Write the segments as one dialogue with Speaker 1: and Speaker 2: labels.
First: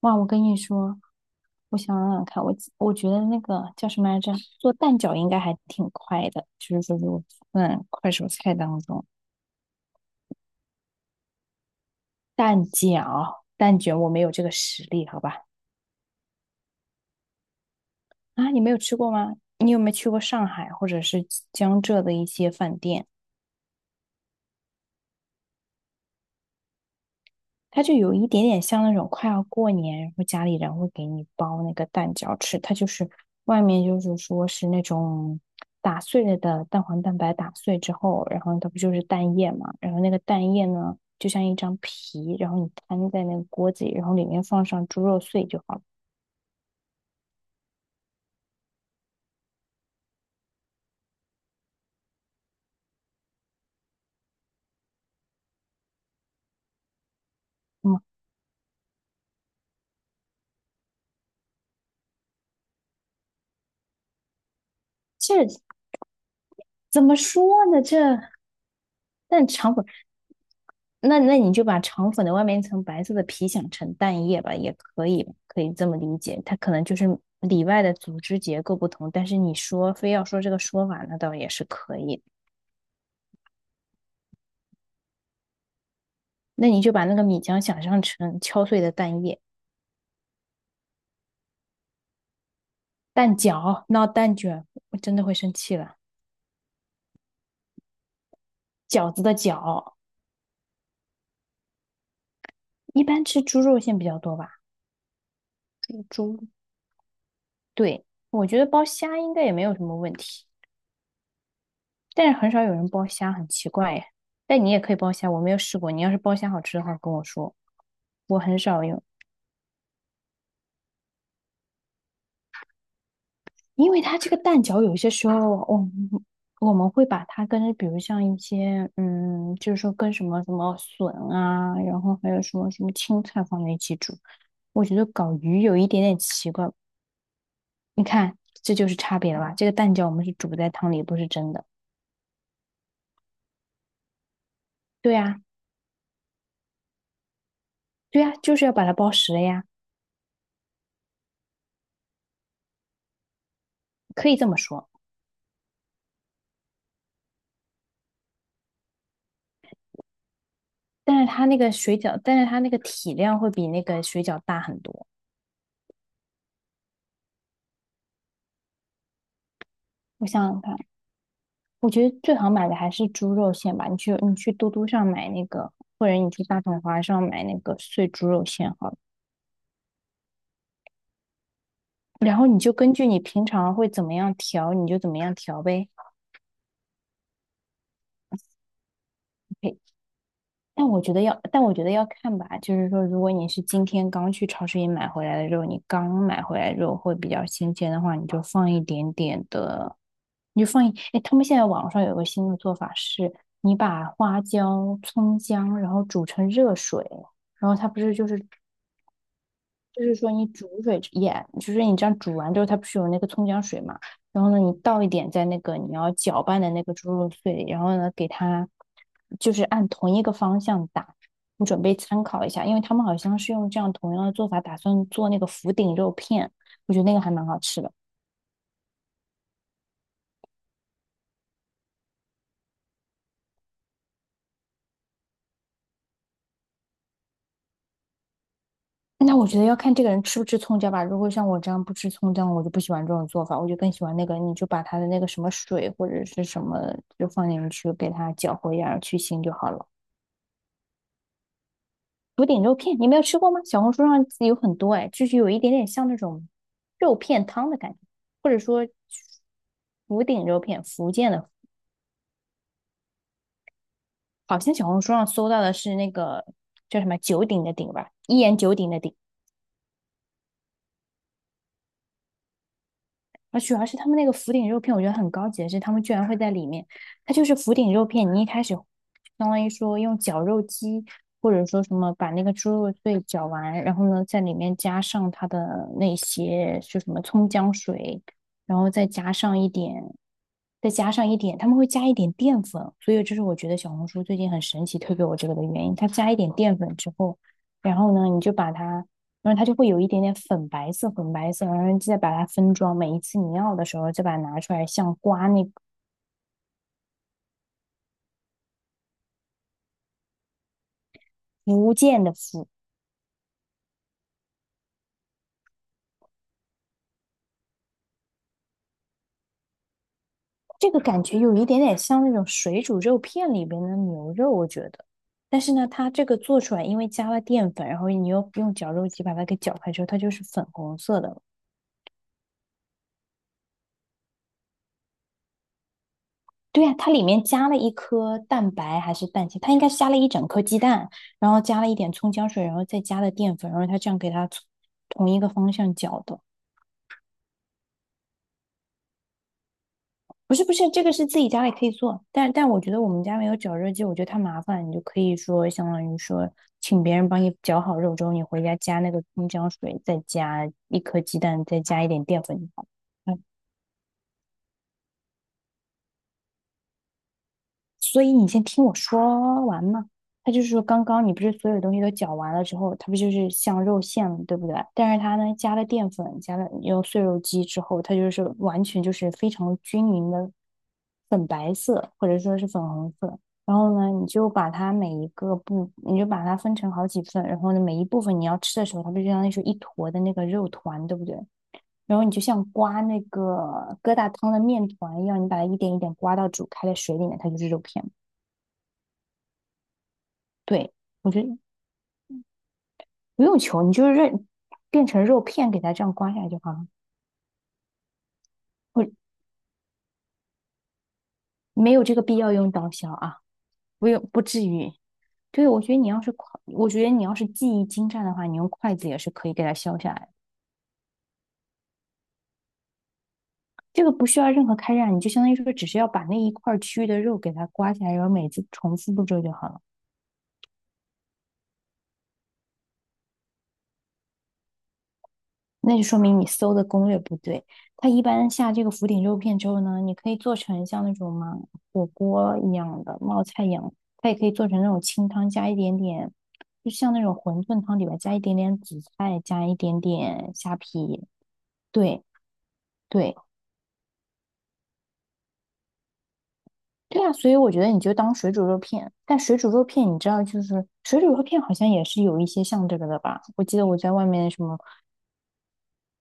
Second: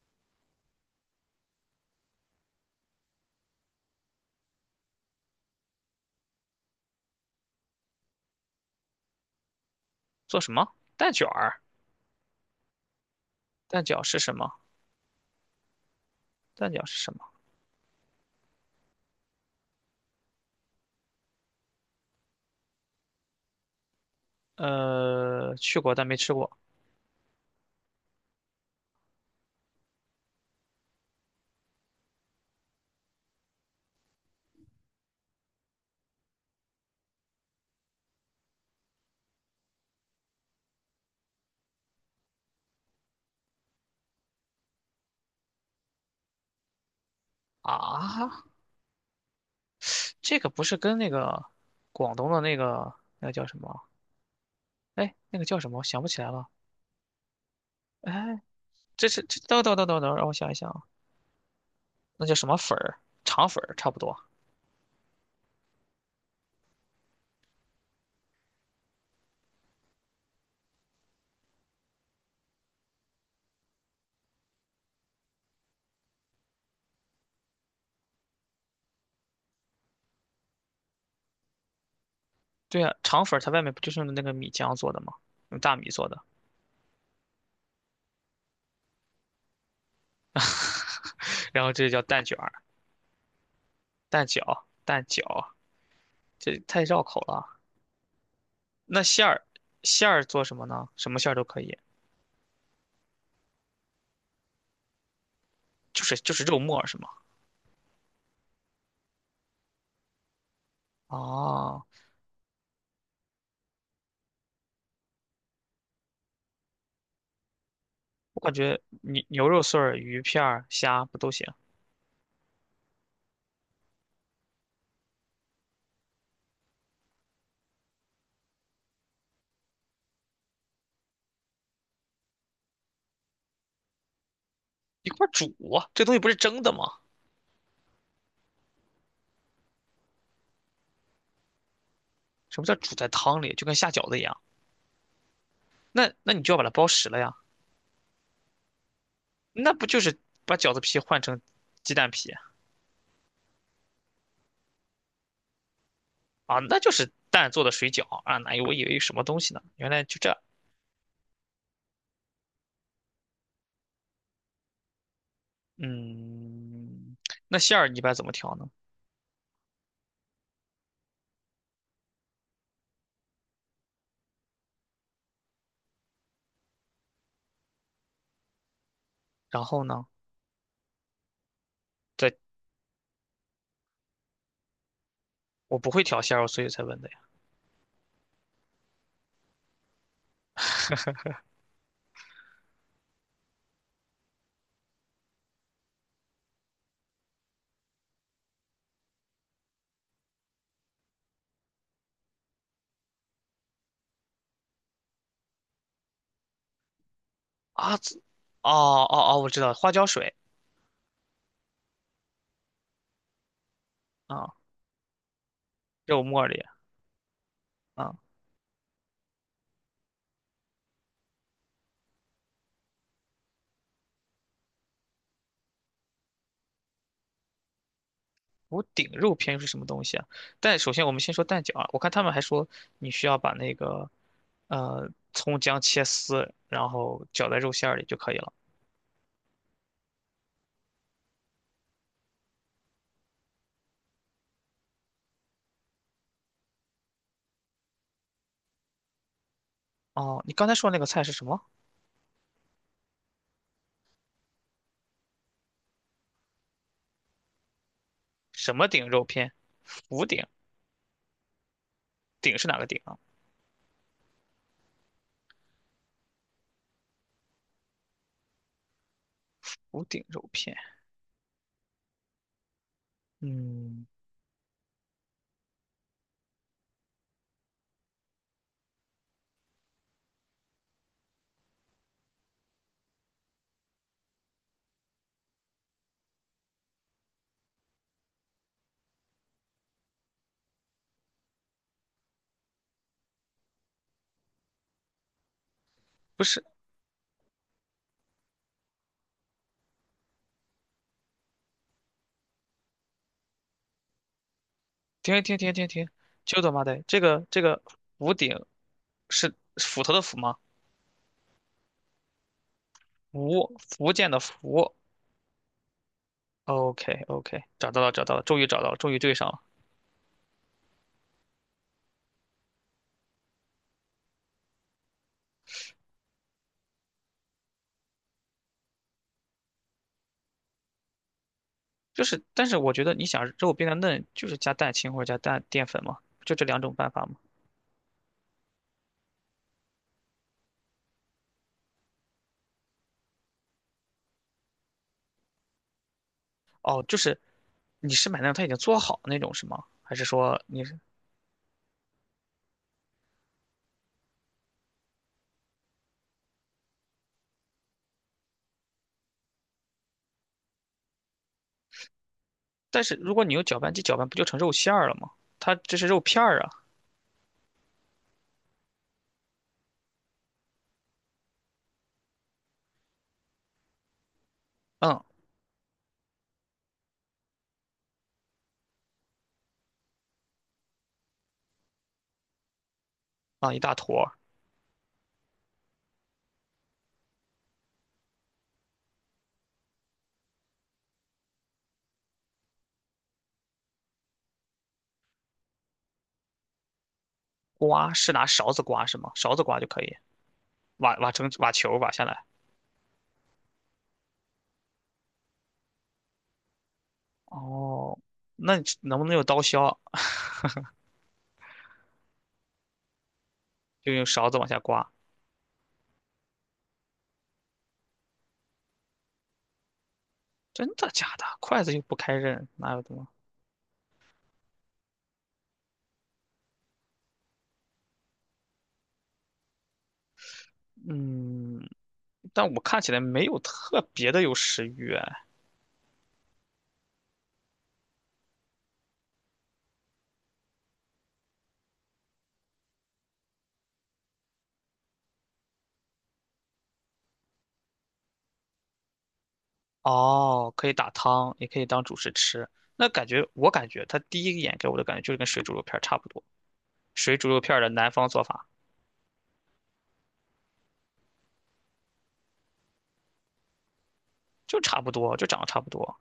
Speaker 1: 哇，我跟你说，我想想看，我觉得那个叫什么来着，做蛋饺应该还挺快的，就是说如果算快手菜当中，
Speaker 2: 做什么？蛋卷儿？
Speaker 1: 蛋饺、蛋
Speaker 2: 蛋
Speaker 1: 卷
Speaker 2: 饺
Speaker 1: 我
Speaker 2: 是
Speaker 1: 没有
Speaker 2: 什
Speaker 1: 这
Speaker 2: 么？
Speaker 1: 个实力，好吧？
Speaker 2: 蛋饺是什么？
Speaker 1: 啊，你没有吃过吗？你有没有去过上海或者是江浙的一些饭店？
Speaker 2: 去过但没吃过。
Speaker 1: 它就有一点点像那种快要过年，然后家里人会给你包那个蛋饺吃。它就是外面就是说是那种打碎了的蛋黄蛋白打碎之后，然后它不就是蛋液嘛？然后那个蛋液呢，就像一张皮，然后你摊在那个锅子里，然后里面放上猪肉碎就好了。
Speaker 2: 啊，这个不是跟那个广东的那个那个叫什么？哎，那个叫什么？我想不起来了。
Speaker 1: 嗯，
Speaker 2: 哎，这是这等等等等等，让我想一想啊，那叫什么粉儿？肠粉儿差不多。
Speaker 1: 这怎么说呢？这但肠粉。那你就把肠粉的外面一层白色的皮想成蛋液吧，也可以，可以这么理解。它可能就是里外的组织结构不同，但是你说非要说这个说法，那倒也是可以。
Speaker 2: 对呀啊，肠粉儿它外面不就是用的那个米浆做的吗？用大米做的。
Speaker 1: 那你就把那个米浆想象成敲碎的蛋液、
Speaker 2: 然后这叫蛋卷儿、
Speaker 1: 蛋饺，闹
Speaker 2: 蛋
Speaker 1: 蛋
Speaker 2: 饺、
Speaker 1: 卷，我
Speaker 2: 蛋
Speaker 1: 真的会
Speaker 2: 饺，
Speaker 1: 生气了。
Speaker 2: 这太绕口了。那
Speaker 1: 饺子
Speaker 2: 馅
Speaker 1: 的
Speaker 2: 儿，
Speaker 1: 饺，
Speaker 2: 馅儿做什么呢？什么馅儿都可以，
Speaker 1: 一般吃猪肉馅比较多吧？
Speaker 2: 就是就
Speaker 1: 猪，
Speaker 2: 是肉末是吗？
Speaker 1: 对，我觉得包虾应该也没有什么问题，
Speaker 2: 哦，
Speaker 1: 但是很少有人包虾，很奇怪耶。但你也可以包虾，我没有试过。你要是包虾好吃的话，跟我说。我
Speaker 2: 我感
Speaker 1: 很
Speaker 2: 觉
Speaker 1: 少用，
Speaker 2: 牛肉碎儿、鱼片儿、虾不都行？
Speaker 1: 因为它这个蛋饺有些时候我们会把它跟比如像一些就是说跟什么什么笋啊，然后还有什么什么青菜放在一起煮，我觉得
Speaker 2: 一块儿
Speaker 1: 搞
Speaker 2: 煮
Speaker 1: 鱼有一
Speaker 2: 啊，
Speaker 1: 点
Speaker 2: 这东西
Speaker 1: 点
Speaker 2: 不是
Speaker 1: 奇
Speaker 2: 蒸
Speaker 1: 怪。
Speaker 2: 的吗？
Speaker 1: 你看，这就是差别了吧？这个蛋饺我们是煮在汤里，不是蒸的。
Speaker 2: 什么叫煮在汤里？就跟下饺子一样。
Speaker 1: 对呀，
Speaker 2: 那那你就要把它包实了呀。
Speaker 1: 对呀，就是要把它包实了呀，
Speaker 2: 那不就是把饺子皮换成鸡蛋皮
Speaker 1: 可以这么说。
Speaker 2: 啊？那就是蛋做的水饺啊！哪有，我以为有什么东西呢，原来就这。
Speaker 1: 但是它那个体量会比那个水饺大很多。
Speaker 2: 嗯，那馅儿你一般怎么调呢？
Speaker 1: 我想想看。我觉得最好买的还是猪肉馅吧。你去嘟嘟上买那个，或者你去大统华上买那个碎猪肉馅好了。
Speaker 2: 然后呢？对，
Speaker 1: 然后你就根据你平常会怎么样调，你就怎么样调
Speaker 2: 我
Speaker 1: 呗。
Speaker 2: 不会调馅儿，所以才问的呀。
Speaker 1: OK，但我觉得要看吧。就是说，如果你是今天刚去超市里买回来的肉，你刚买回来的肉会比较新鲜的话，你就放一点点的，你就放一。哎，他们现在网上有个新的做法是，你把花椒、葱姜，然后煮成热水。然后它
Speaker 2: 啊，
Speaker 1: 不是
Speaker 2: 这
Speaker 1: 就是
Speaker 2: 哦，哦，哦，我知道了，花
Speaker 1: 就
Speaker 2: 椒
Speaker 1: 是说
Speaker 2: 水
Speaker 1: 你煮水也，就是你这样煮完之后，它不是有那个葱姜水嘛？然后
Speaker 2: 啊，
Speaker 1: 呢，你倒一点在那个你要
Speaker 2: 肉
Speaker 1: 搅
Speaker 2: 末
Speaker 1: 拌
Speaker 2: 里
Speaker 1: 的那个猪肉碎里，然后呢，
Speaker 2: 啊。
Speaker 1: 给它就是按同一个方向打。你准备参考一下，因为他们好像是用这样同样的做法，打算做那个福鼎肉片，我觉得那个还蛮好吃的。
Speaker 2: 福鼎肉片又是什么东西啊？但首先我们先说蛋饺啊，我看他们还说你需要把那个葱姜切丝，然后搅在肉馅儿里就可以了。
Speaker 1: 那我觉得要看这个人吃不吃葱姜吧。如果像我这样不吃葱姜，我就不喜欢这种做法，我就更喜欢那个，你就把它的那个什么水或者是什么就放进去，给它搅和一下，去腥就好了。
Speaker 2: 哦，你刚才说那个菜是什么？
Speaker 1: 福鼎肉片，你没有吃过吗？小红书上有很多哎，就是有一点点像那种肉片汤的感觉，或者
Speaker 2: 什
Speaker 1: 说
Speaker 2: 么顶肉片？
Speaker 1: 福
Speaker 2: 福鼎？
Speaker 1: 鼎肉片，福建的，
Speaker 2: 鼎是哪个鼎啊？
Speaker 1: 好像小红书上搜到的是那个叫什么九鼎的鼎吧，一言九鼎的鼎。
Speaker 2: 福鼎肉片？
Speaker 1: 而主要是
Speaker 2: 嗯，
Speaker 1: 他们那个福鼎肉片，我觉得很高级的是，他们居然会在里面，它就是福鼎肉片，你一开始相当于说用绞肉机，或者说什么把那个猪肉碎绞完，然后呢在里面加上它的那些就什么葱姜水，然后再加上一点，他们会加一点淀粉，所以这是我觉得小红书最近很神奇推给我这个的原因，它加一
Speaker 2: 不
Speaker 1: 点
Speaker 2: 是，
Speaker 1: 淀粉之后，然后呢你就把它。然后它就会有一点点粉白色，然后再把它分装。每一次你要的时候，再把它拿出来，像
Speaker 2: 停
Speaker 1: 刮
Speaker 2: 停
Speaker 1: 那个
Speaker 2: 停停停，就他妈的这个福鼎是斧头的斧吗？
Speaker 1: 福建的福，
Speaker 2: 福建的福。OK OK,找到了找到了，终于找到了，终于对上了。
Speaker 1: 这个感觉有一点点像那种水煮肉片里边的牛肉，我觉得。但是呢，它这个做出来，因为加了淀粉，然后你又用绞肉机把它给搅开之后，它就是粉红色的了。
Speaker 2: 就是，但是我觉得你想肉变得嫩，就是加蛋清或者加蛋淀粉嘛，就这两
Speaker 1: 对呀，
Speaker 2: 种办
Speaker 1: 它
Speaker 2: 法
Speaker 1: 里
Speaker 2: 嘛。
Speaker 1: 面加了一颗蛋白还是蛋清，它应该是加了一整颗鸡蛋，然后加了一点葱姜水，然后再加了淀粉，然后它这样给它从同一个方向搅的。
Speaker 2: 哦，就是你是买那种它已经做好的那种是吗？还是
Speaker 1: 不
Speaker 2: 说
Speaker 1: 是不
Speaker 2: 你
Speaker 1: 是，
Speaker 2: 是？
Speaker 1: 这个是自己家里可以做，但我觉得我们家没有绞肉机，我觉得太麻烦，你就可以说相当于说请别人帮你绞好肉之后，你回家加那个葱姜水，再加一颗鸡蛋，再加一点淀粉就好
Speaker 2: 但是如
Speaker 1: 了。
Speaker 2: 果你用搅拌机搅拌，不就成肉馅儿了吗？它这是肉片儿啊。
Speaker 1: 所以你先听我说完嘛。他就是说，刚刚你不是所有东西都搅完了之后，它不就是像肉馅了，对不对？但是
Speaker 2: 嗯。
Speaker 1: 它呢，加了淀粉，加了用碎肉机之后，它就是完全就是非常均匀的粉白色，或者说是粉红色。
Speaker 2: 啊，
Speaker 1: 然
Speaker 2: 一大
Speaker 1: 后呢，
Speaker 2: 坨
Speaker 1: 你
Speaker 2: 儿。
Speaker 1: 就把它每一个部，你就把它分成好几份，然后呢，每一部分你要吃的时候，它不就相当于是一坨的那个肉团，对不对？然后你就像刮那个疙瘩汤的面团一样，你把它一点一点刮到煮开的水里面，它就是肉片。
Speaker 2: 刮是拿勺子刮是吗？勺子刮就可以，
Speaker 1: 对，我觉得
Speaker 2: 挖球儿挖下来。
Speaker 1: 不用求，你就是认变成肉片给它这样刮下来就好了。
Speaker 2: 哦，那你
Speaker 1: 我
Speaker 2: 能不能用刀削？
Speaker 1: 没有这个必要用刀削啊，不
Speaker 2: 就
Speaker 1: 用
Speaker 2: 用
Speaker 1: 不
Speaker 2: 勺子
Speaker 1: 至
Speaker 2: 往下
Speaker 1: 于。
Speaker 2: 刮？
Speaker 1: 对，我觉得你要是筷我觉得你要是技艺精湛的话，你用筷子也是可以给它削下来的。
Speaker 2: 真的假的？筷子又不开刃，哪有的吗？
Speaker 1: 这个不需要任何开刃啊，你就相当于说只是要把那一块儿区域的肉给它刮下来，然后每次重复步骤就好了。
Speaker 2: 嗯，但我看起来没有特别的有食欲哎。
Speaker 1: 那就说明你搜的攻略不对。它一般下这个福鼎肉片之后呢，你可以做成像那种嘛火锅一样的冒菜一样，它也可以做成那种清汤加一点点，就像那种馄饨汤里边加一点点紫菜，加一点点
Speaker 2: 哦，
Speaker 1: 虾
Speaker 2: 可以打
Speaker 1: 皮。
Speaker 2: 汤，也可以当主
Speaker 1: 对
Speaker 2: 食吃。那感
Speaker 1: 对
Speaker 2: 觉，我感觉他第一眼给我的感觉就是跟水煮肉片儿差不多，
Speaker 1: 对啊，
Speaker 2: 水煮
Speaker 1: 所以
Speaker 2: 肉
Speaker 1: 我
Speaker 2: 片
Speaker 1: 觉
Speaker 2: 儿
Speaker 1: 得
Speaker 2: 的
Speaker 1: 你
Speaker 2: 南
Speaker 1: 就
Speaker 2: 方
Speaker 1: 当
Speaker 2: 做
Speaker 1: 水煮
Speaker 2: 法
Speaker 1: 肉片。但水煮肉片你知道，就是水煮肉片好像也是有一些像这个的吧？我记得我在外面什么。
Speaker 2: 就差不多，就长得差不多。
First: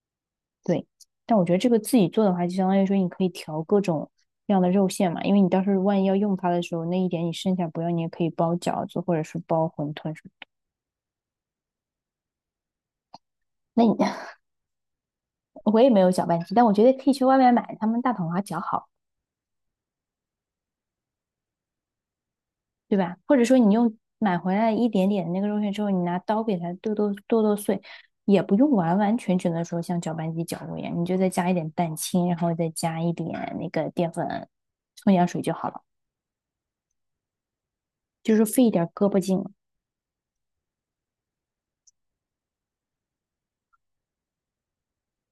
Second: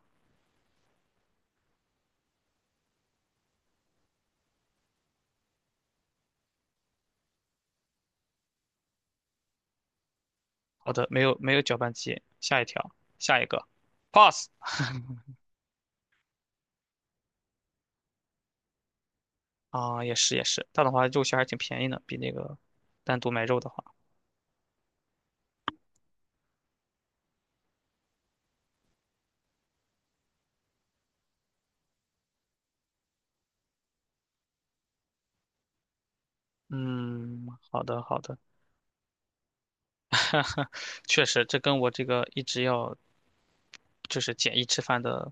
Speaker 1: 对，但我觉得这个自己做的话，就相当于说你可以调各种各样的肉馅嘛，因为你到时候万一要用它的时候，那一点你剩下不要，你也可以包饺子或者是包馄饨什么。
Speaker 2: 好的，没有没有搅拌机，下一条，下一个
Speaker 1: 那你
Speaker 2: ，pass
Speaker 1: 我也没有搅拌机，但我觉得可以去外面买他们大统华搅好，
Speaker 2: 啊，也是也是，这样的话肉馅还挺便宜的，比那个
Speaker 1: 对吧？
Speaker 2: 单独
Speaker 1: 或者
Speaker 2: 买
Speaker 1: 说
Speaker 2: 肉的
Speaker 1: 你
Speaker 2: 话。
Speaker 1: 用买回来一点点的那个肉馅之后，你拿刀给它剁剁剁剁碎，也不用完完全全的说像搅拌机搅过一样，你就再加一点蛋清，然后再加一点那个淀粉、葱姜水就好了，
Speaker 2: 嗯，好的好
Speaker 1: 就
Speaker 2: 的，
Speaker 1: 是费一点胳膊劲了。
Speaker 2: 确实，这跟我这个一直要就是简易吃饭的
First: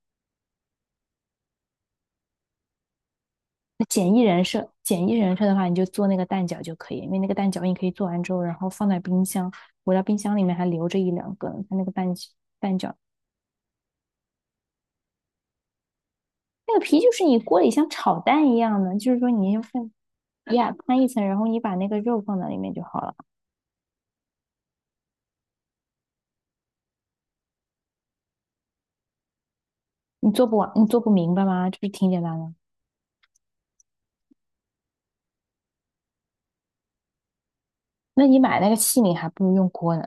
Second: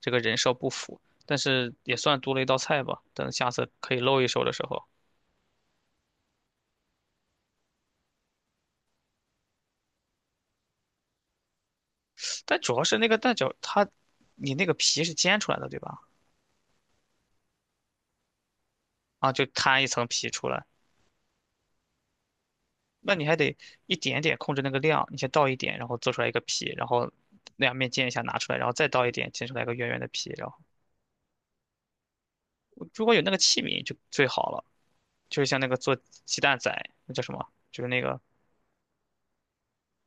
Speaker 2: 这个人设不符，但是也算多了一道菜吧。等下次
Speaker 1: 那
Speaker 2: 可以
Speaker 1: 简
Speaker 2: 露
Speaker 1: 易
Speaker 2: 一手
Speaker 1: 人
Speaker 2: 的时
Speaker 1: 设，
Speaker 2: 候，
Speaker 1: 简易人设的话，你就做那个蛋饺就可以，因为那个蛋饺你可以做完之后，然后放在冰箱，我到冰箱里面还留着一两个呢。它那个蛋
Speaker 2: 但主
Speaker 1: 蛋
Speaker 2: 要
Speaker 1: 饺，
Speaker 2: 是那个蛋饺，它你那个皮是煎出来的，对吧？
Speaker 1: 那个皮就是你锅里像炒蛋一样的，就是说
Speaker 2: 啊，就
Speaker 1: 你先
Speaker 2: 摊一
Speaker 1: 放
Speaker 2: 层皮出来，
Speaker 1: 呀摊一层，然后你把那个肉放在里面就好
Speaker 2: 那
Speaker 1: 了。
Speaker 2: 你还得一点点控制那个量，你先倒一点，然后做出来一个皮，然后两面煎一下拿出来，然后再倒一点，煎出来一个圆圆的皮。
Speaker 1: 你做
Speaker 2: 然后
Speaker 1: 不完，你做不明白吗？就是挺简单的。
Speaker 2: 如果有那个器皿就最好了，就是像那个做鸡蛋仔，那叫什么？就是那个
Speaker 1: 那你买那个器皿还不如用锅呢。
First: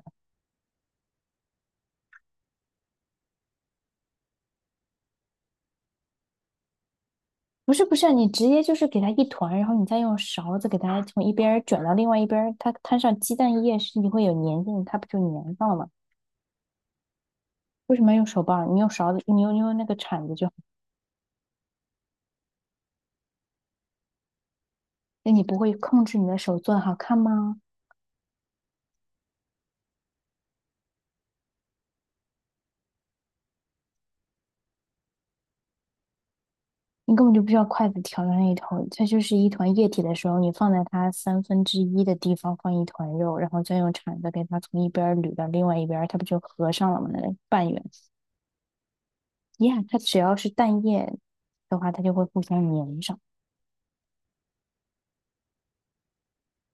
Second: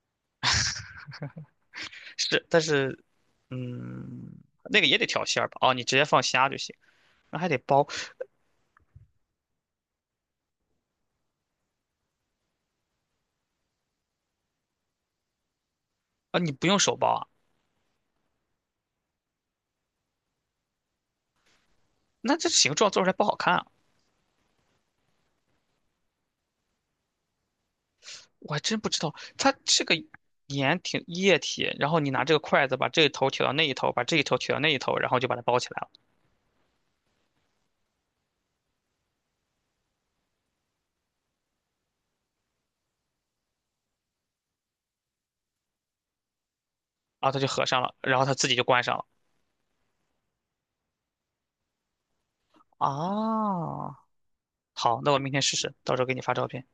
Speaker 2: 是，但是嗯，那个也得调馅儿吧？哦，你直接放虾就行。那还得
Speaker 1: 不
Speaker 2: 包
Speaker 1: 是不是啊，你直接就是给它一团，然后你再用勺子给它从一边儿卷到另外一边儿它摊上鸡蛋液是你会有粘性，它不就粘上了吗？
Speaker 2: 啊？你不用手包啊？
Speaker 1: 为什么要用手把儿你用勺子，你用那个铲子就好。
Speaker 2: 那这形状做出来不好看啊？
Speaker 1: 那你不会控制你的手做的好看吗？
Speaker 2: 我还真不知道，它这个盐挺液体，然后你拿这个筷子把这一头挑到那一头，把这一头挑到那一头，然后就把它包起来了，
Speaker 1: 你根本就不需要筷子挑的那一头，它就是一团液体的时候，你放在它1/3的地方放一团肉，然后再用铲子给它从一边儿捋到另外一边儿，它不就合上了吗？那
Speaker 2: 然后
Speaker 1: 个
Speaker 2: 它就合
Speaker 1: 半
Speaker 2: 上
Speaker 1: 圆，
Speaker 2: 了，然后它自己就关上了。
Speaker 1: 呀，它只要是蛋液的话，它就会互相粘上。
Speaker 2: 啊，好，那我明天试试，到时候给你发照片。